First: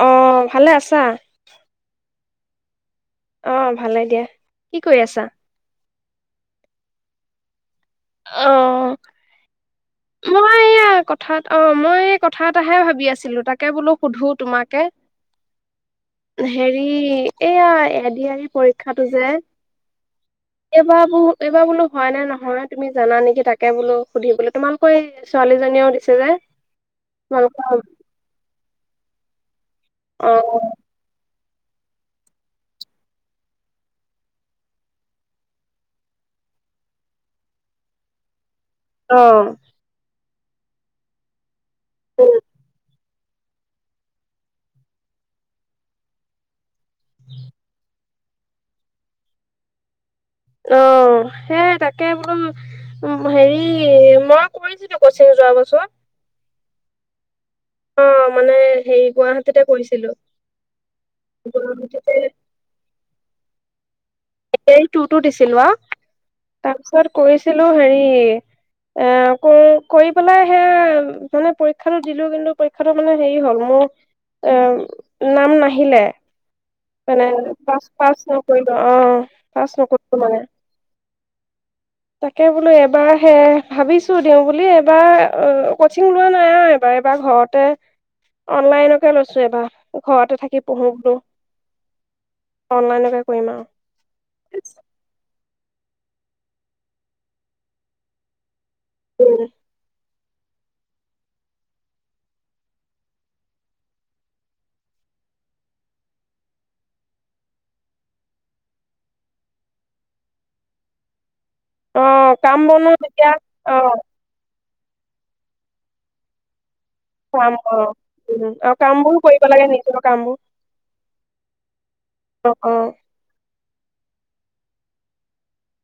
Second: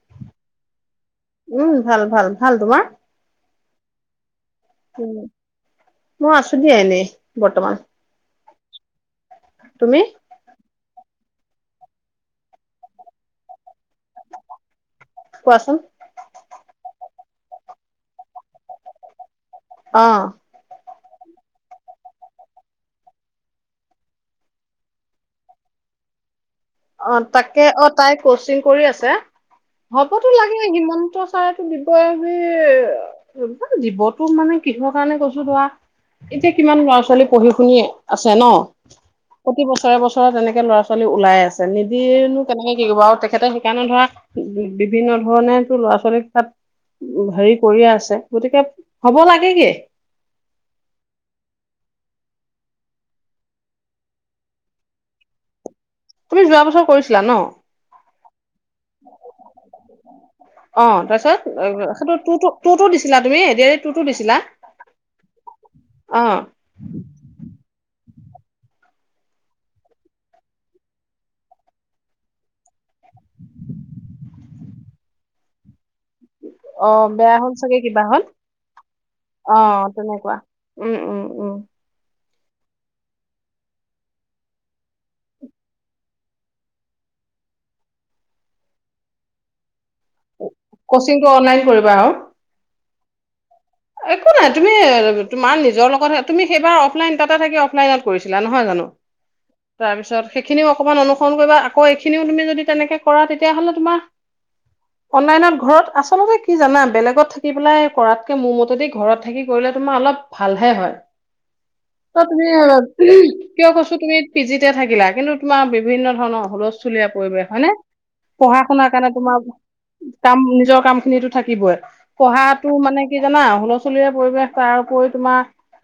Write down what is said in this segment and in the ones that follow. অ ভালে আছা উম ভাল ভাল ভাল তোমাৰ অ ভালে দিয়া কি কৰি উম, আছা মই আছো দ এনেই বৰ্তমান অ তুমি মই এয়া ক কথাত অ মই কথা এটাাহে ভাবি আছিলো তাক তাকে বোলো সুধো তোমাকেে কোৱাচোন ৰি এইয়া এড এ পৰীক্ষাটো যে অ এইবাৰ ব এইবাৰ বোলো হয় নে নহয় তুমি জানা নেকি তাকে বোলো সুধি বোলো তোমালোকৰ এই ছোৱালীজনীয়েও দিছে যে অ তাকে তোমালোকৰ অ তাই কচিং কৰি আছে হ'বতো অ লাগে সিমানন্ত ছাৰটো দিবই দিবতো মানে কিহৰ কাৰণে কৈছো ধৰা এতিয়া কিমান ল'ৰা ছোৱালী পঢ়ি শুনি আছে ন অ প্ৰতি বছৰে এবছৰ ওৰত যেনেে ল'ৰা ছোৱী লাই আছে চ দনো কেনেকে কি কৰিব তেখেতে শিকান ধৰা বিভিন্ন ধৰণো ল'ৰা ছোৱালীক তাত হেৰি কৰিয়ে আছে গতিকে হব লাগেগে অ সেই তাকে বোলো হেৰি মই কৰিছিলো কচিং যোৱা পাছত তুমি যোৱা বছৰ কৰিছিলা ন অ মানে হে গুৱাহাটীতে কৰিছিলো অ' গুৱাহাটীতে া [unintelligible] তুমি এদৰে এ টু ট দিছিলো অ অ' তাৰপিছত কৰিৈছিলো হেৰি এ ক কৰি পেলাই সেয়া মানে পৰীক্ষাটো দিলো কিন্তু পৰীক্ষাটো মানে হেৰি হ'ল মোৰ এ নাম নাহিলে অ' মানে বেয়া হ'ল চাগে পচ কিবা পচ হ'ল নকৰিল অ অ পাছ নকৰিলো তেনেকুৱা মানে উম উম উম তাকে বোলো এবাৰ সে ভাবিছো দিওঁ বুলি এইবাৰ কচিং লোৱা নাই আৰু এইবাৰ এইবাৰ ঘৰতে অনলাইনকে লৈছো এবাৰ ঘৰতে থাকি পঢ়ো বোলো কচিংটো অনলাইন কৰিবা আৰু অনলাইনকে কৰিম আৰু একো নাই তুমি তোমাৰ নিজৰ লগত তুমি সেইবাৰ অফলাইন তাতে থাকি অফলাইনত কৰিছিলা নহয় জানো। তাৰপিছত সেইখিনিও অকমান অনুসৰণ কৰিবা আকৌ এইখিনিও তুমি যদি তেনেকে কৰা তেতিয়াহলে তোমাৰ অনলাইনত ঘৰত আচলতে কি জানা বেলেগত থাকি পেলাই কৰাতকে মোৰ মতে যদি ঘৰত থাকি কৰিলে তোমাৰ অলপ ভালহে হয়। অ ত তুমি কাম বনো তেতিয়া কিয় অ কৈছো তুমি পি জিত থাকিলা কিন্তু তোমাৰ বিভিন্ন ধৰণৰ হুলস্থ চুলীয়া পৰিৱেশ কাম হয়নে। অ উম পঢ়া আৰু শুনাৰ কাম কাৰণে বোৰো তোমাৰ কৰিব লাগে নিজৰ কামবোৰ কাম নিজৰ কাম খিনিতো থাকিবই অ পঢ়াতো অ মানে কি জানা পচলীয়া পৰিৱেশ তাৰ ওপৰি তোমাৰ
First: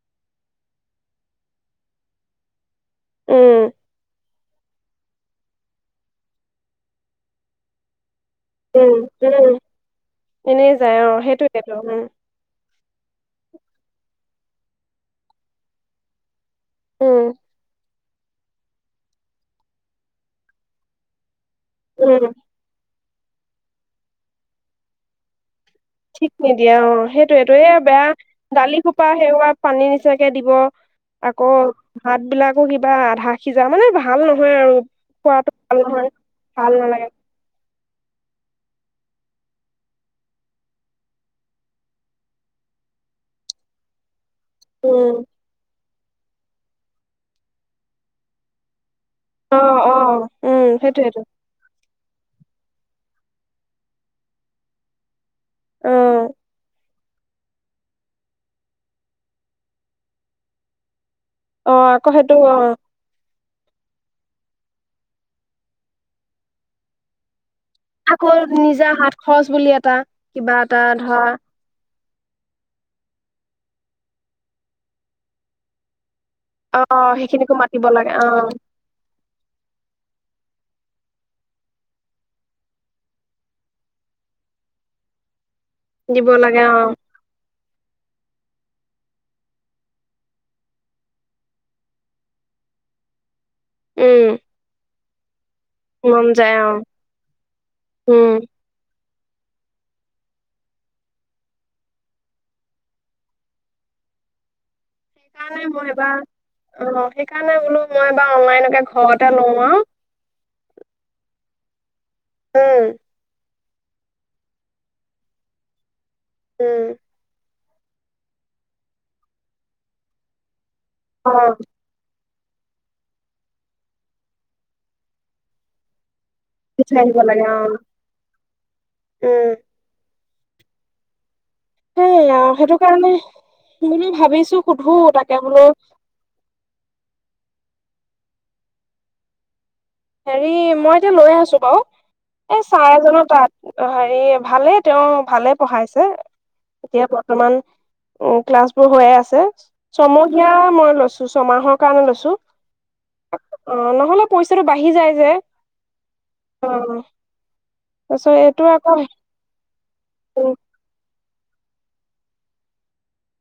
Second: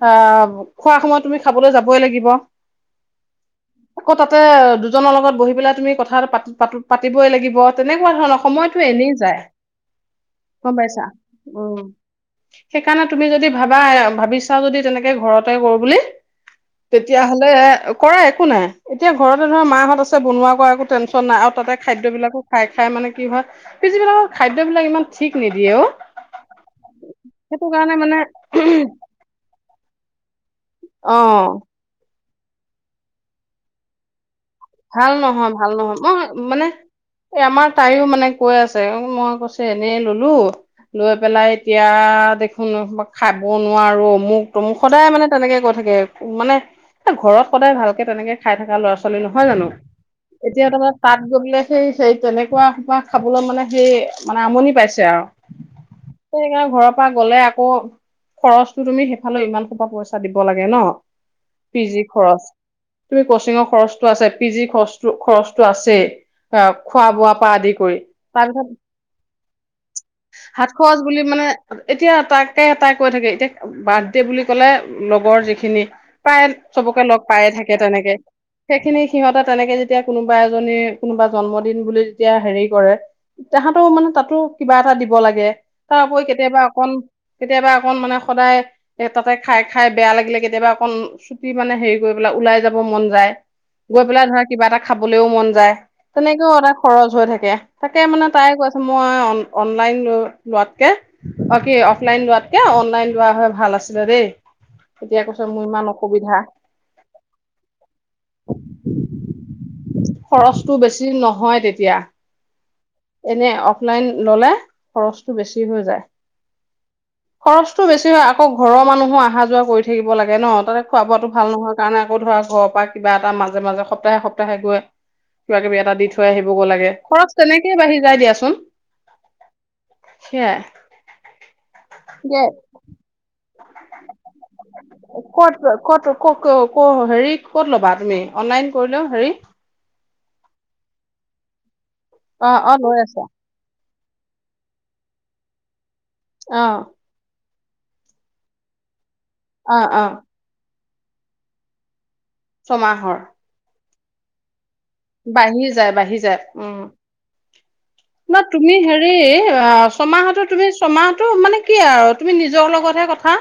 আহ খোৱা সময়ত তুমি খাবলৈ যাবই লাগিব। উম কত তাতে দুজনৰ লগত বহি পেলাই তুমি কথাা পাতিবই লাগিব তেনেকুৱা ধৰণৰ সময়টো উ এনেই যায় এনে গম যায় পাইছা অ সেইটোৱেতো উম। [unintelligible] সেইকাৰণে তুমি যদি ভাবা ভাবিছা যদি তেনেকে ঘৰতে কৰো বুলি উম তেতিয়াাহলে কৰা একো নাই এতিয়া ঘৰতে ধৰা মাহঁত আছে বনোৱা কৰা একো টেনশ্যন নাই আৰু তাতে খাদ্য উম বিলাকো খাই খাই মানে কিহত পি জি বিলাকত খাদ্য বিলাক ইমান ঠিক নিদিয়ে অ। ঠিক নিদিয়ে অ। সেইটোয়টো সেইটো এ কাৰণে বেয়া মানে দালি খোপা সেওাত পানী নিচিনা দিব অ আকৌ ভাত বিলাকো কিবা আধা সিজা মানে ভাল নহয় আৰু ভাল নহয় খোৱাটো ভাল নহয় মই মানে ভাল নালাগে এই আমাৰ তাইও মানে কৈ আছে মই কৈছো এনেই ললো লৈ পেলাই এতিয়া দেখোন খাব নোৱাৰো মোক তমোক সদায় উম মানে তেনেকে কৈ থাকে। মানে ঘৰত সদায় ভালকে তেনেকে খাই থকা ল'ৰা ছোৱালী নহয় অ জানো অ উম এতিয়া তাৰমানে তাত সেইটোয়েতো গলে সেই সেই তেনেকুৱা মোপা খাবলৈ মানে সেই মানে আমনি পাইছে আৰু। অ মেইয়া ঘৰত পৰা গলে আকৌ খৰচো তুমি সেইফালে ইমান সোপা পইচা দিব লাগে ন। অ পি জি আকৌ সেইটো খৰচ অ তুমি কোচিংৰ খৰচ। আছে পিজি খৰচ খৰচটো আছে আ খোৱা বোৱা পৰা আদি কৰি আাকৌ তাৰপিছত নিজা হাত খৰচ বুলি এটা কিবা হাত এটা খৰচ বুলি ধৰা মানে এতিয়া তাকে টাই কৈ থাকে এতিয়া বাৰদে বুলি কলে লগৰ যিখিনি প্ৰায় অ চবকে লগ পায়ে সেইখিনিকো থাকে মাতিব লাগে তেনেকে অ সেইখিনি সিহঁতে তেনেকে যেতিয়া কোনো কোনোবা এজনী কোনোবা জন্মদিন বুলি যেতিয়া হেৰি কৰে তাহাঁতো মানে তাতো কিবা এটা দিব লাগে তাৰ উপৰি দিব লাগে কেতিয়াবা অ অকন কেতিয়াবা অকণ মানে সদায় এ তাতে খাই খাই বেয়া লাগিলে কেতিয়াবা অকণ ছুটি মানে হেৰি কৰি পেলাই ওলাই যাব মন যায় গৈ পেলাই উম ধৰা কিবা এটা খাবলৈও মন যায় মন তেনেকেও যায় অ এটা খৰচ হৈ থাকে তাকে মানে উম তাই কৈছে মই অনলাইন লো লোৱাতকে অ কি অফলাইন লোৱাতকে অনলাইন লোৱা হৈ ভাল আছিলে দেই তেতিয়া কৈছে মোৰ সেইকাৰণে ইমান মই এবাৰ অসুবিধা অ সেইকাৰণে বোলো মই এইবাৰ অনলাইনকে ঘৰতে লওঁ আৰু খৰচটো বেছি নহয় তেতিয়া উম এনে অ লাইন ললে খৰচটো বেছি হৈ যায় উম খৰচটো বেছি হয় আকৌ ঘৰৰ মানুহো অহা যোৱা কৰি থাকিব লাগে ন তাতে খুৱাবাতো অ ভাল নহয় কাৰণে আকৌ ধৰা ঘৰ পৰা কিবা এটা মাজে মাজে সপ্তাহে সপ্তাহে গৈ কিবা কিবি এটা দি থ থৈ আহিবগৈ লাগে বিচাৰি আহিব খৰচ লাগে অ তেনেকেই বাঢ়ি যায় দিয়াচোন উম সেয়াই সেইয়া দিয়া সেইটো কাৰণে বোলো ভাবিছো সুধো তাকে ক'ত বোলো ক'ত ক ক ক হেৰি ক'ত ল'বা তুমি অনলাইন কৰিলেও হেৰি হেৰি মই এতিয়া লৈ আছো বাৰু অ এ অ চাৰ লৈ আছা এজনৰ তাত অ হেৰি ভালে তেওঁ ভালে পঢ়াইছে ছে অ এতিয়া বৰ্তমান উ ক্লাছ বোৰ হৈয়ে আছে অ যে অ ছমহীয়া মই ছো ছমাহৰ কাৰণে লৈছোঁ ছমাহৰ অ নহ'লে পইচাকে বাঢ়ি যায় বাঢ়ি যায় উম অ তাৰপিছত ন এইটো তুমি আকৌ হেৰি অ ছমাহতো তুমি ছমাহ টো মানে কি আৰু তুমি নিজৰ লগতহে কথা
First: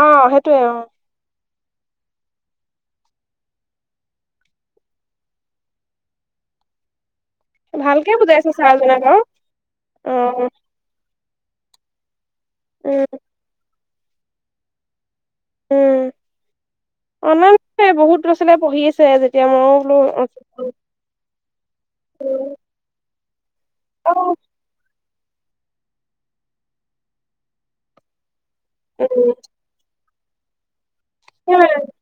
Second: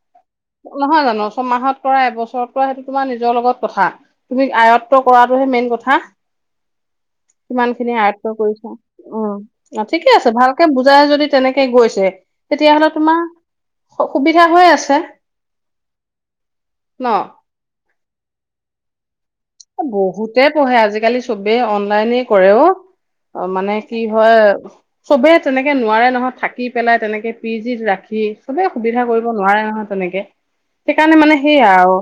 অ সেইটোয়ে অ নহয় জানো ছমাহত কৰা এবছৰত কৰা সেইটো তোমাৰ নিজৰ লগত কথা তুমি আয়ত্ব কৰা টোহে মেইন কথা কিমান খিনি ভালকে আয়ত্ত বুজাইছে কৰিছা ছাৰজনে বাৰু উম, অ ঠিকে আছে ভালকে বুজাই যদি তেনেকেই গৈছে। তেতিয়াহ'লে উম তোমাৰ সু-সুবিধা হৈ আছে। উম, ন অ', নাই নাই বহুত ছিলে পঢ়ি আছে যেতিয়া মইও বোলো বহুতে পঢ়ে আজিকালিচ চবে অন লাইনে কৰে অ'। অ', মানে কি অ হয় চবে তেনেকে নোৱাৰে নহয় থাকি পেলাই, তেনেকে পি জি ত ৰাখি। চবেই সুবিধা কৰিব উম নোৱাৰে নহয় তেনেকে। সেইকাৰণে মানে সেইয়া সেইয়াই আৰু।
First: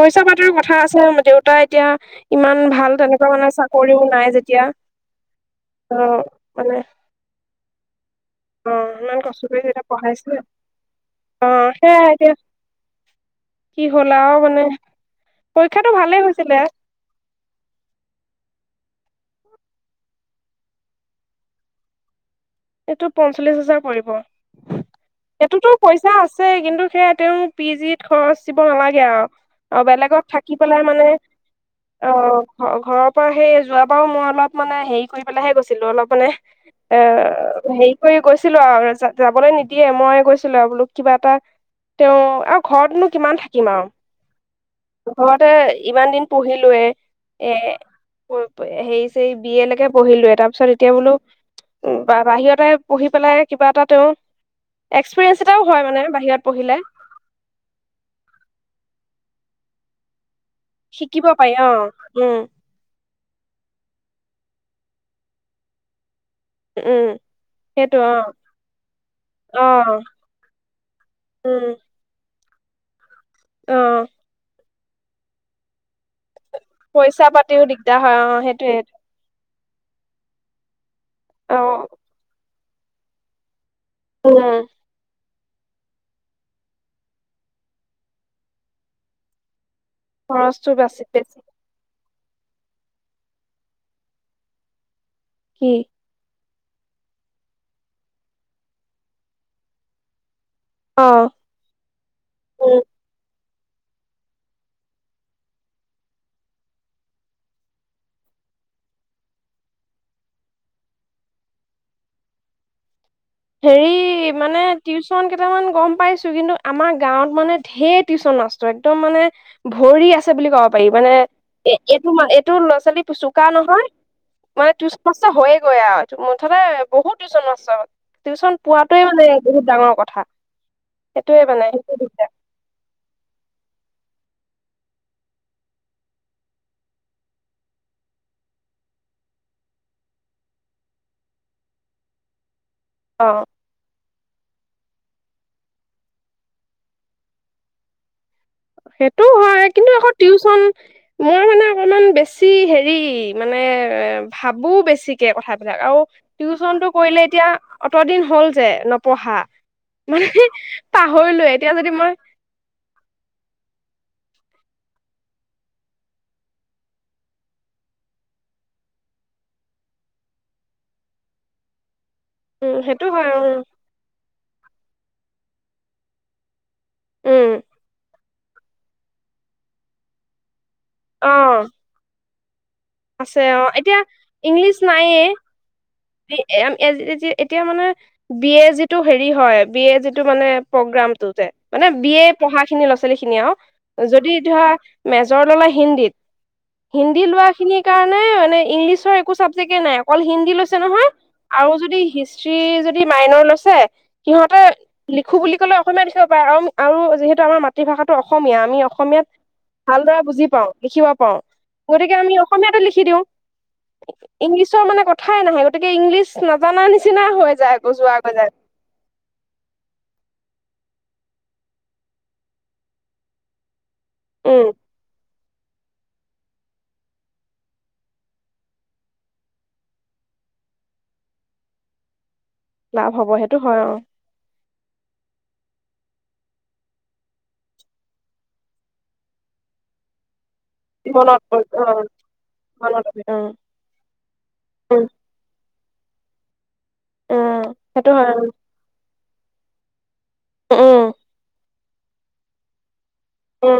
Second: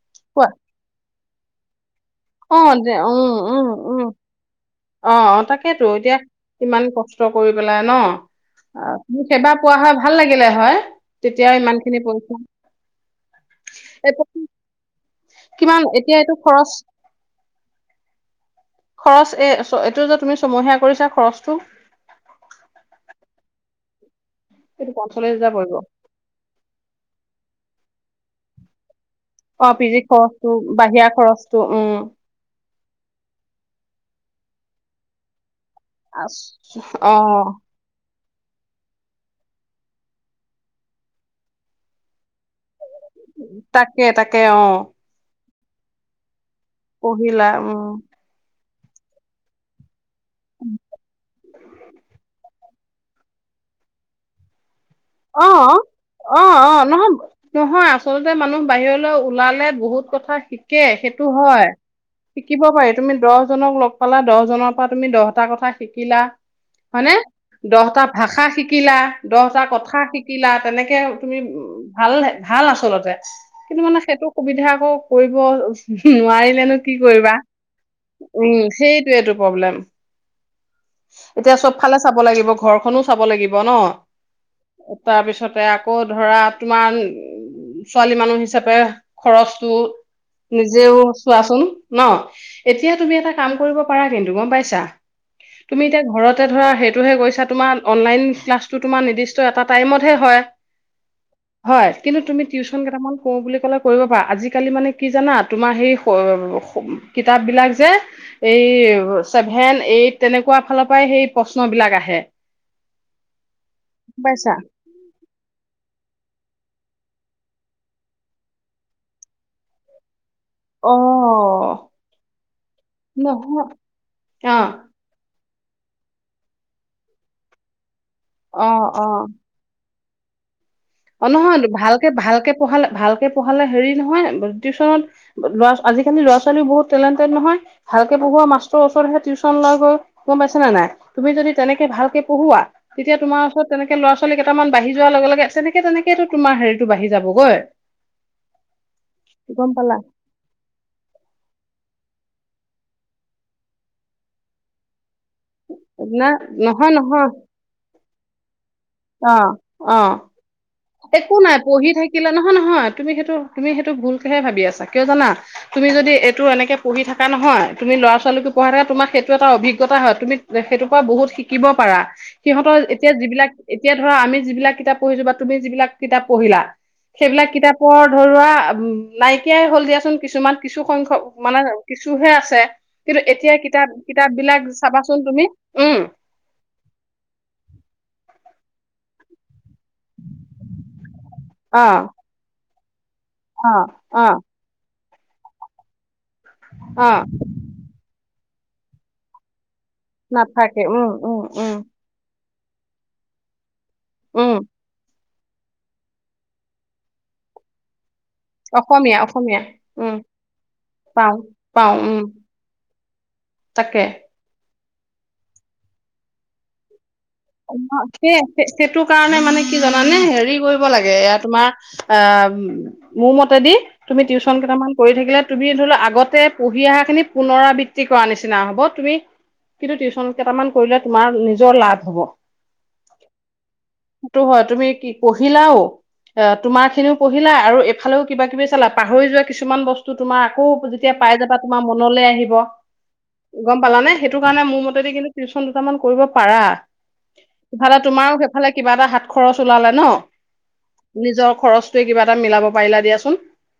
পইচা কোৱা পাতিৰো কথা আছে, মো দেইত তই এতিয়া ইমান অ' ভাল দে, তেনেকুৱা অ', মানে অ', চাকৰিও অ', নাই যেতিয়া অ', অ' তাকেইতো, অ এতিয়া মানে ইমান কষ্ট কৰি পেলাই ন'? অ', ইমান তুমি কষ্ট সেইবাৰ কৰি পোৱা যেতিয়া হয় ভাল পঢ়াইছিলে লাগিলে হয়, অ তেতিয়াও ইমান খিনি সেয়াই এতিয়া পইচা কি হ'ল আৰু মানে কিমান, পৰীক্ষাটো এতিয়া ভালেই এইটো হৈছিলে খৰচ? খৰচ, এ-ছ-এইটো যে তুমি ছমহীয়া কৰিছা খৰচটো? এইটো পঞ্চল্লিশ হাজাৰ পৰিব। এইটো পঞ্চল্লিশ হাজাৰ এইটোতো পৰিব পইচা আছে, কিন্তু সেয়া তেওঁ পি জি ত খৰচ দিব নালাগে আৰু। অ', পিজিত বেলেগত থাকি খৰচটো, বাহিৰা খৰচটো, উম। ঘৰ-ঘৰৰ পৰা সেই যোৱবাৰো মই অলপ মানে হেৰি কৰি পেলাইহে গৈছো। ছিলো অলপ মানে, আছ- এ অ হেৰি কৰি গৈছিলো আৰু, যাবলৈ নিদিয়ে, মই গৈছিলো আৰু বোলো, কিবা এটা তেওঁ, আৰু ঘৰতনো কিমান তাকে, তাকে, অ'। এ, ইমান দিন পুহিলোৱেই, পঢ়িলা এ উম হেৰি চেৰি, বি এ লেকে পঢ়িলোৱে, তাৰ পিছত এতিয়া বোলো উম বা বাহিৰতে পঢ়ি পেলাই, কিবা এটা তেওঁ এক্সপিৰিয়েঞ্চ এটাও অ', হয় মানে বাহিৰত অ' পঢ়িলে অ', নহ-নহয় আচলতে মানুহ বাহিৰলৈ ওলালে বহুত কথা শি শিকে শিকিব সেইটো পাৰি হয়, অ উম শিকিব পাৰি। তুমি দহজনক লগ পালা দহজনৰ পৰা তুমি দহটা কথা শিকিলা, উম হয়নেে সেইটো দহটা অ ভাষা শিকিলা, দহটা অ কথা -থা শিকিলা তেনেকে তুমি উ, উম ভালহে। ভাল আচলতে। অ কিন্তু মানে সেইটো সুবিধা টো কৰিব নোৱাৰিলে, পইচা পাতিও দিগদাৰ হয়। অ সেইটোয়েই। সেইটোৱেটো প্ৰব্লেম, অ এতিয়া চব ফালে চাব লাগিব ঘৰখনো চাব লাগিব ন! অ। তাৰপিছতে আকৌ ধৰা তোমাৰ, উ ছোৱালী মানুহ হিচাপে খৰচটো, খৰচটো নিজেও বাছি বেছি চোৱাচোন। ন। এতিয়া তুমি এটা কাম কৰিব পাৰা কিন্তু, গম পাইছা। কি তুমি এতিয়া ঘৰত ত ধৰা সেইটোহে গৈছা, তোমাৰ অনলাইন ক্লাছটো, তোমাৰ নিৰ্দিষ্ ষ্ট এটা টাইমত হে হয়। অ হয়, কিন্তু তুমি টিউচন উম কেইটামান কৰোঁ বুলি কালে কৰিব পাৰা, আজালি মানে কি জানা? তোমাৰ হেৰি স, কিতাপ বিলাক যে, এই চেভেন এইট তেনেকোৱা ফালৰ পৰাই হেৰি প্ৰশ্ন বিলাক আহে। হেৰি, গম পাইছা? মানে টিউশচন কেইটামান গম পাইছো, কিন্তু আমাৰ গাঁৱত মানে ঢেৰ টিউচন মাষ্টৰ, এক্দম মানে ভৰি আছে বুলি ক'ব পাৰি। মানে, অ', এইটো এইটো ল'ৰা ছোৱালী চোকা নহয়, মানে অ'। টিউচন মাষ্টৰ হৈয়ে গৈ আৱ এইটো, মুঠতে বহুত টিউচন মাষ্টৰ। টিউশন অ', পোৱাটোৱে অ'। মানে বহুত ডাঙৰ কথা। -থা। অ নহয়, ভালকে ভালকে পঢ়ালে, ভাল কে পঢ়ালে হেৰি নহয়, টিউচনত ল'ৰা, আজিকালি ল'ৰা ছোৱালীও বহুত টেলেণ্টেড নহয়, ভালকে পঢ়োৱা মাষ্টৰৰ ওচৰতহে টিউচন লয় গৈ। গম পাইছে নে নাই, তুমি যদি তেনেকে ভালকে পঢ়োওৱা, তেতিয়া তোমাৰ অ ওচৰত তেনেক ল'ৰা ছো ছোৱালী কেইটামান বাঢ়ি যোৱাৰ লগে লগে আছেনে তেনে তেনেকে তোমাৰ হেৰিটো বাঢ়ি যাবগৈ সেইটো হয় গম কিন্তু পালা আকৌ টিউচন মই মানে অকমান বেছি বেছি হেৰি মানে এ ভাবো বেছি কথাবিলাক আৰু না টিউচন টো নহয় কৰিলে নহয় এতিয়া অত দিন হল যে অ নপঢ়া অ মানে একো পাহৰিলোৱে নাই এতিয়া পঢ়ি যদি মই থাকিলে নহয় নহয় তুমি সেইটো তুমি সেইটো ভুলকেহে ভাবি আছা কিয় জানা তুমি যদি এইটো এনেকে পঢ়ি থাককা নহয় তুমি লৰা ছোৱালীকো পঢ়া থাকা তোমাৰ সেইটো এটা অভিজ্ঞতা হয় তুমি সেইটোৰ পৰা বহুত শিকিব পাৰা উম সিহঁতৰ সেইটো এতিয়া হয় যিবিলাক উম ধৰা আমি যিবিলাক কিতাপ পঢ়িছোঁ বা তুমি যিলাক কিতাপ পঢ়িলা উম সেইবিলাক কিতাপত ধৰ উ নাইকিয়াই হ'ল দিয়াচোন কিছুমান কিছু অ সংখ্যক মানে কিছুহে আছে আ কিন্তু আছে এতিয়া অ কিতাপ কিতাপ বিলাক ইংলিছ চাবাচোন নাইয়ে তুমি উম এতিয়া মানে বিয় যিটো হেৰি হয় বিয় যিটো মানে প্ৰগ্ৰাম টো যে অ মানে বিয়ে পঢ়া খিনি াল খিনি আৰু অ অ যদি ধৰা মেজৰ ল'লে হিন্দীত অ হিন্দী লোৱা খিনিৰ কাৰণে ইংলিচৰ একো চাবজেক নাই অকল হিন্দী লৈছে নাথাকে উম উম উম স্ত্ৰী যদি মাইনৰ লৈছে উম সিহঁতে খু বুলি ক'লে অসমীয়া দেখিব পাৰে আৰু যিহেতু আমাৰ মাতৃভাষা অসমীয়া আমি অসমীয়া অসমীয়াত অসমীয়া উম ভালদৰে বুজি পাওঁ লিখিব পাওঁ পাওঁ গতিকে উম আমি অসমীয়াতো লিখি দিওঁ তাকে ইংলিছ মানে কথা া [unintelligible] ই নাহে গতিকে ইংলিছ নাজানা নিচনা অ সেই সেইটো কাৰণে মানে কি জানে হেৰি কৰিব লাগে এয়া তোমাৰ অ মোৰ মতেদি তুমি টিউশন উম কেইটামান কৰিথাকিলে তুমি ধৰি লও আগতে পঢ়ি অহা খিনি পুনৰাবৃত্তি কৰা নিচিনা হব তুমি কিন্তু টিউশচন কেইটামান কৰিলে তোমাৰ নিজৰ লাভ হব লাভ হ'ব সেইটো হয় আৰু। সেইটো হয় তুমি কি পঢ়িলাও অ', তোমাৰ খিনিও পঢ়িলা আৰু এফালেও কিবা কিবি চালা পাহৰি যোৱা কিছুমান বস্তু তোমাৰ আকৌ যেতিয়া পাই মনত যাবা পৰি তোমাৰ অ মনলৈ আহিব মনত উম গম পালানে সেইটো কাৰণে মোৰ উম মতেদি কিন্তু টিউচন টামান কৰিব পাৰা। উম ইফালে সেইটো হয় তোমাৰো সেইফালে কিবা এটা হাত খৰচ ওলালে ন'। উম নিজৰ খৰচ ত' কিবা এটা মিলাব পাৰিলা দিয়া উম,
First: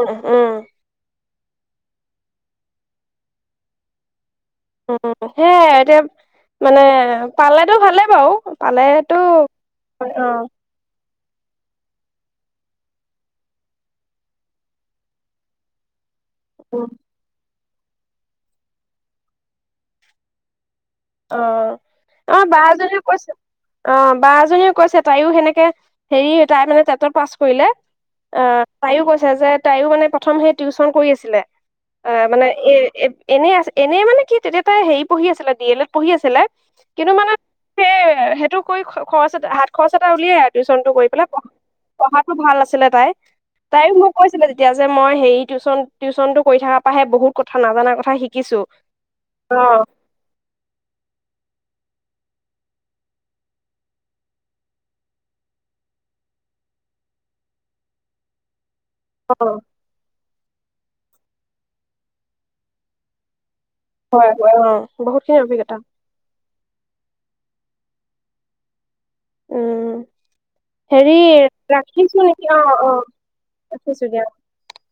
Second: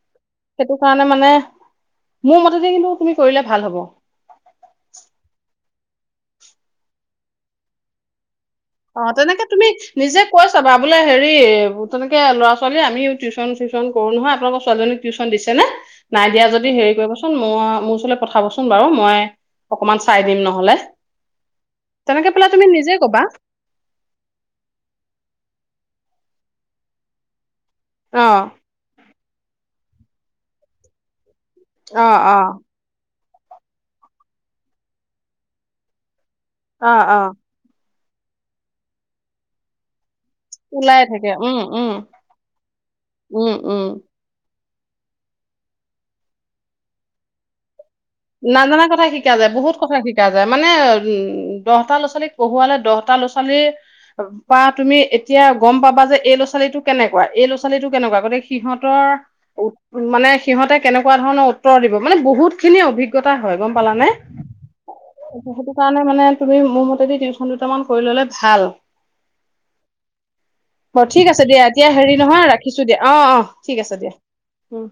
উম উম। সেইটো কাৰণে মানে মোৰ মতেদি কিন্তু, তুমি কৰিলে ভাল হ'ব। তিয়া মানে, পালেতো ভালে বাৰু। অ', পালেতো তেনেকে তুমি নিজে অ', কৈ চাবা। বোলে হেৰি, ব, তেনেকে ল'ৰা ছোৱালী আমিও টিউচন-চিউচন কৰোঁ নহয়, আপোনালোকৰ ছোৱালীজনীক টিউচন দিছে নে? নাই দিয়া যদি উম, হেৰি কৰিবচোন, মোৰ আৰু মোৰ ওচৰলৈ পঠাবচোন বাৰু মই, অকমান চাই দিম নহ'লে। অ', তেনেকে অমাৰ পেলাই বা তুমি নিজে জনীয়েও কবা কৈছে অ', বা এজনীও কৈছে। তাইও সেনেকে, হেৰি তাই মানে টেটত পাছ কৰিলে। অ আ, তাইও কৈছে যে তাইও মানে প্ৰথম সেই টিউচন কৰি আছিলে। অ', মানে এ-এই এনেই আছে, এনেই মানে কি, তেতিয়া তাই হেৰি পঢ়ি আছিলে, ডি এল এড। পঢ়ি আছিলে। অ', অ'। সেইয়াই আৰু, সেইটো কৰি খ-খৰচ এট, হাত খৰচ তই ওলিয়া, টিউচনটো ওলাই কৰি পেলায়, থাকে উম উম প-পঢ়াটো ভাল আছিলে তাই। উম, উম। তাইও মোক কৈছিলে এতিয়া যে মই হেৰি টিউচন, টিউচনটো কৰি থকা পাহে বহুত কথা, নাজান কথ নাজানা কথা শিকা যায়, বহুত কথা শিকা যায়। মানে উম, দহটা ল'ৰা-ছোৱালীক পঢ়োৱালে, দহটা ল'ৰা-ছোৱালীৰ পৰা তুমি এতিয়া গ'ম পাবা যে, এই ল'ৰা ছোৱালীটো কেনেকুৱা, এই ল'ৰা ছোৱালীটো কেনেকুৱা। গতিকে সিহঁত অ', [unintelligible] মানে সিহঁতে কেনেকুৱা ধৰণৰ উত্তৰ দিব, মানে বহুতখিনি অভিজ্ঞ টা। হয়, গ'ম পালনে? হয়, হয়, অ', বহুতখিনি সে-সেইটো অভিজ্ঞতা কাৰণে মানে তুমি, মোৰ মতেদি টিউচনটো বৰ্তমান কৰি ল'লে ভাল। উম, অ', হেৰি ঠিক আছে দিয়া। এতিয়া হেৰি নহয়, ৰাখিছোঁ দিয়া। অ', অহ। ঠিক আছে দিয়া, উম।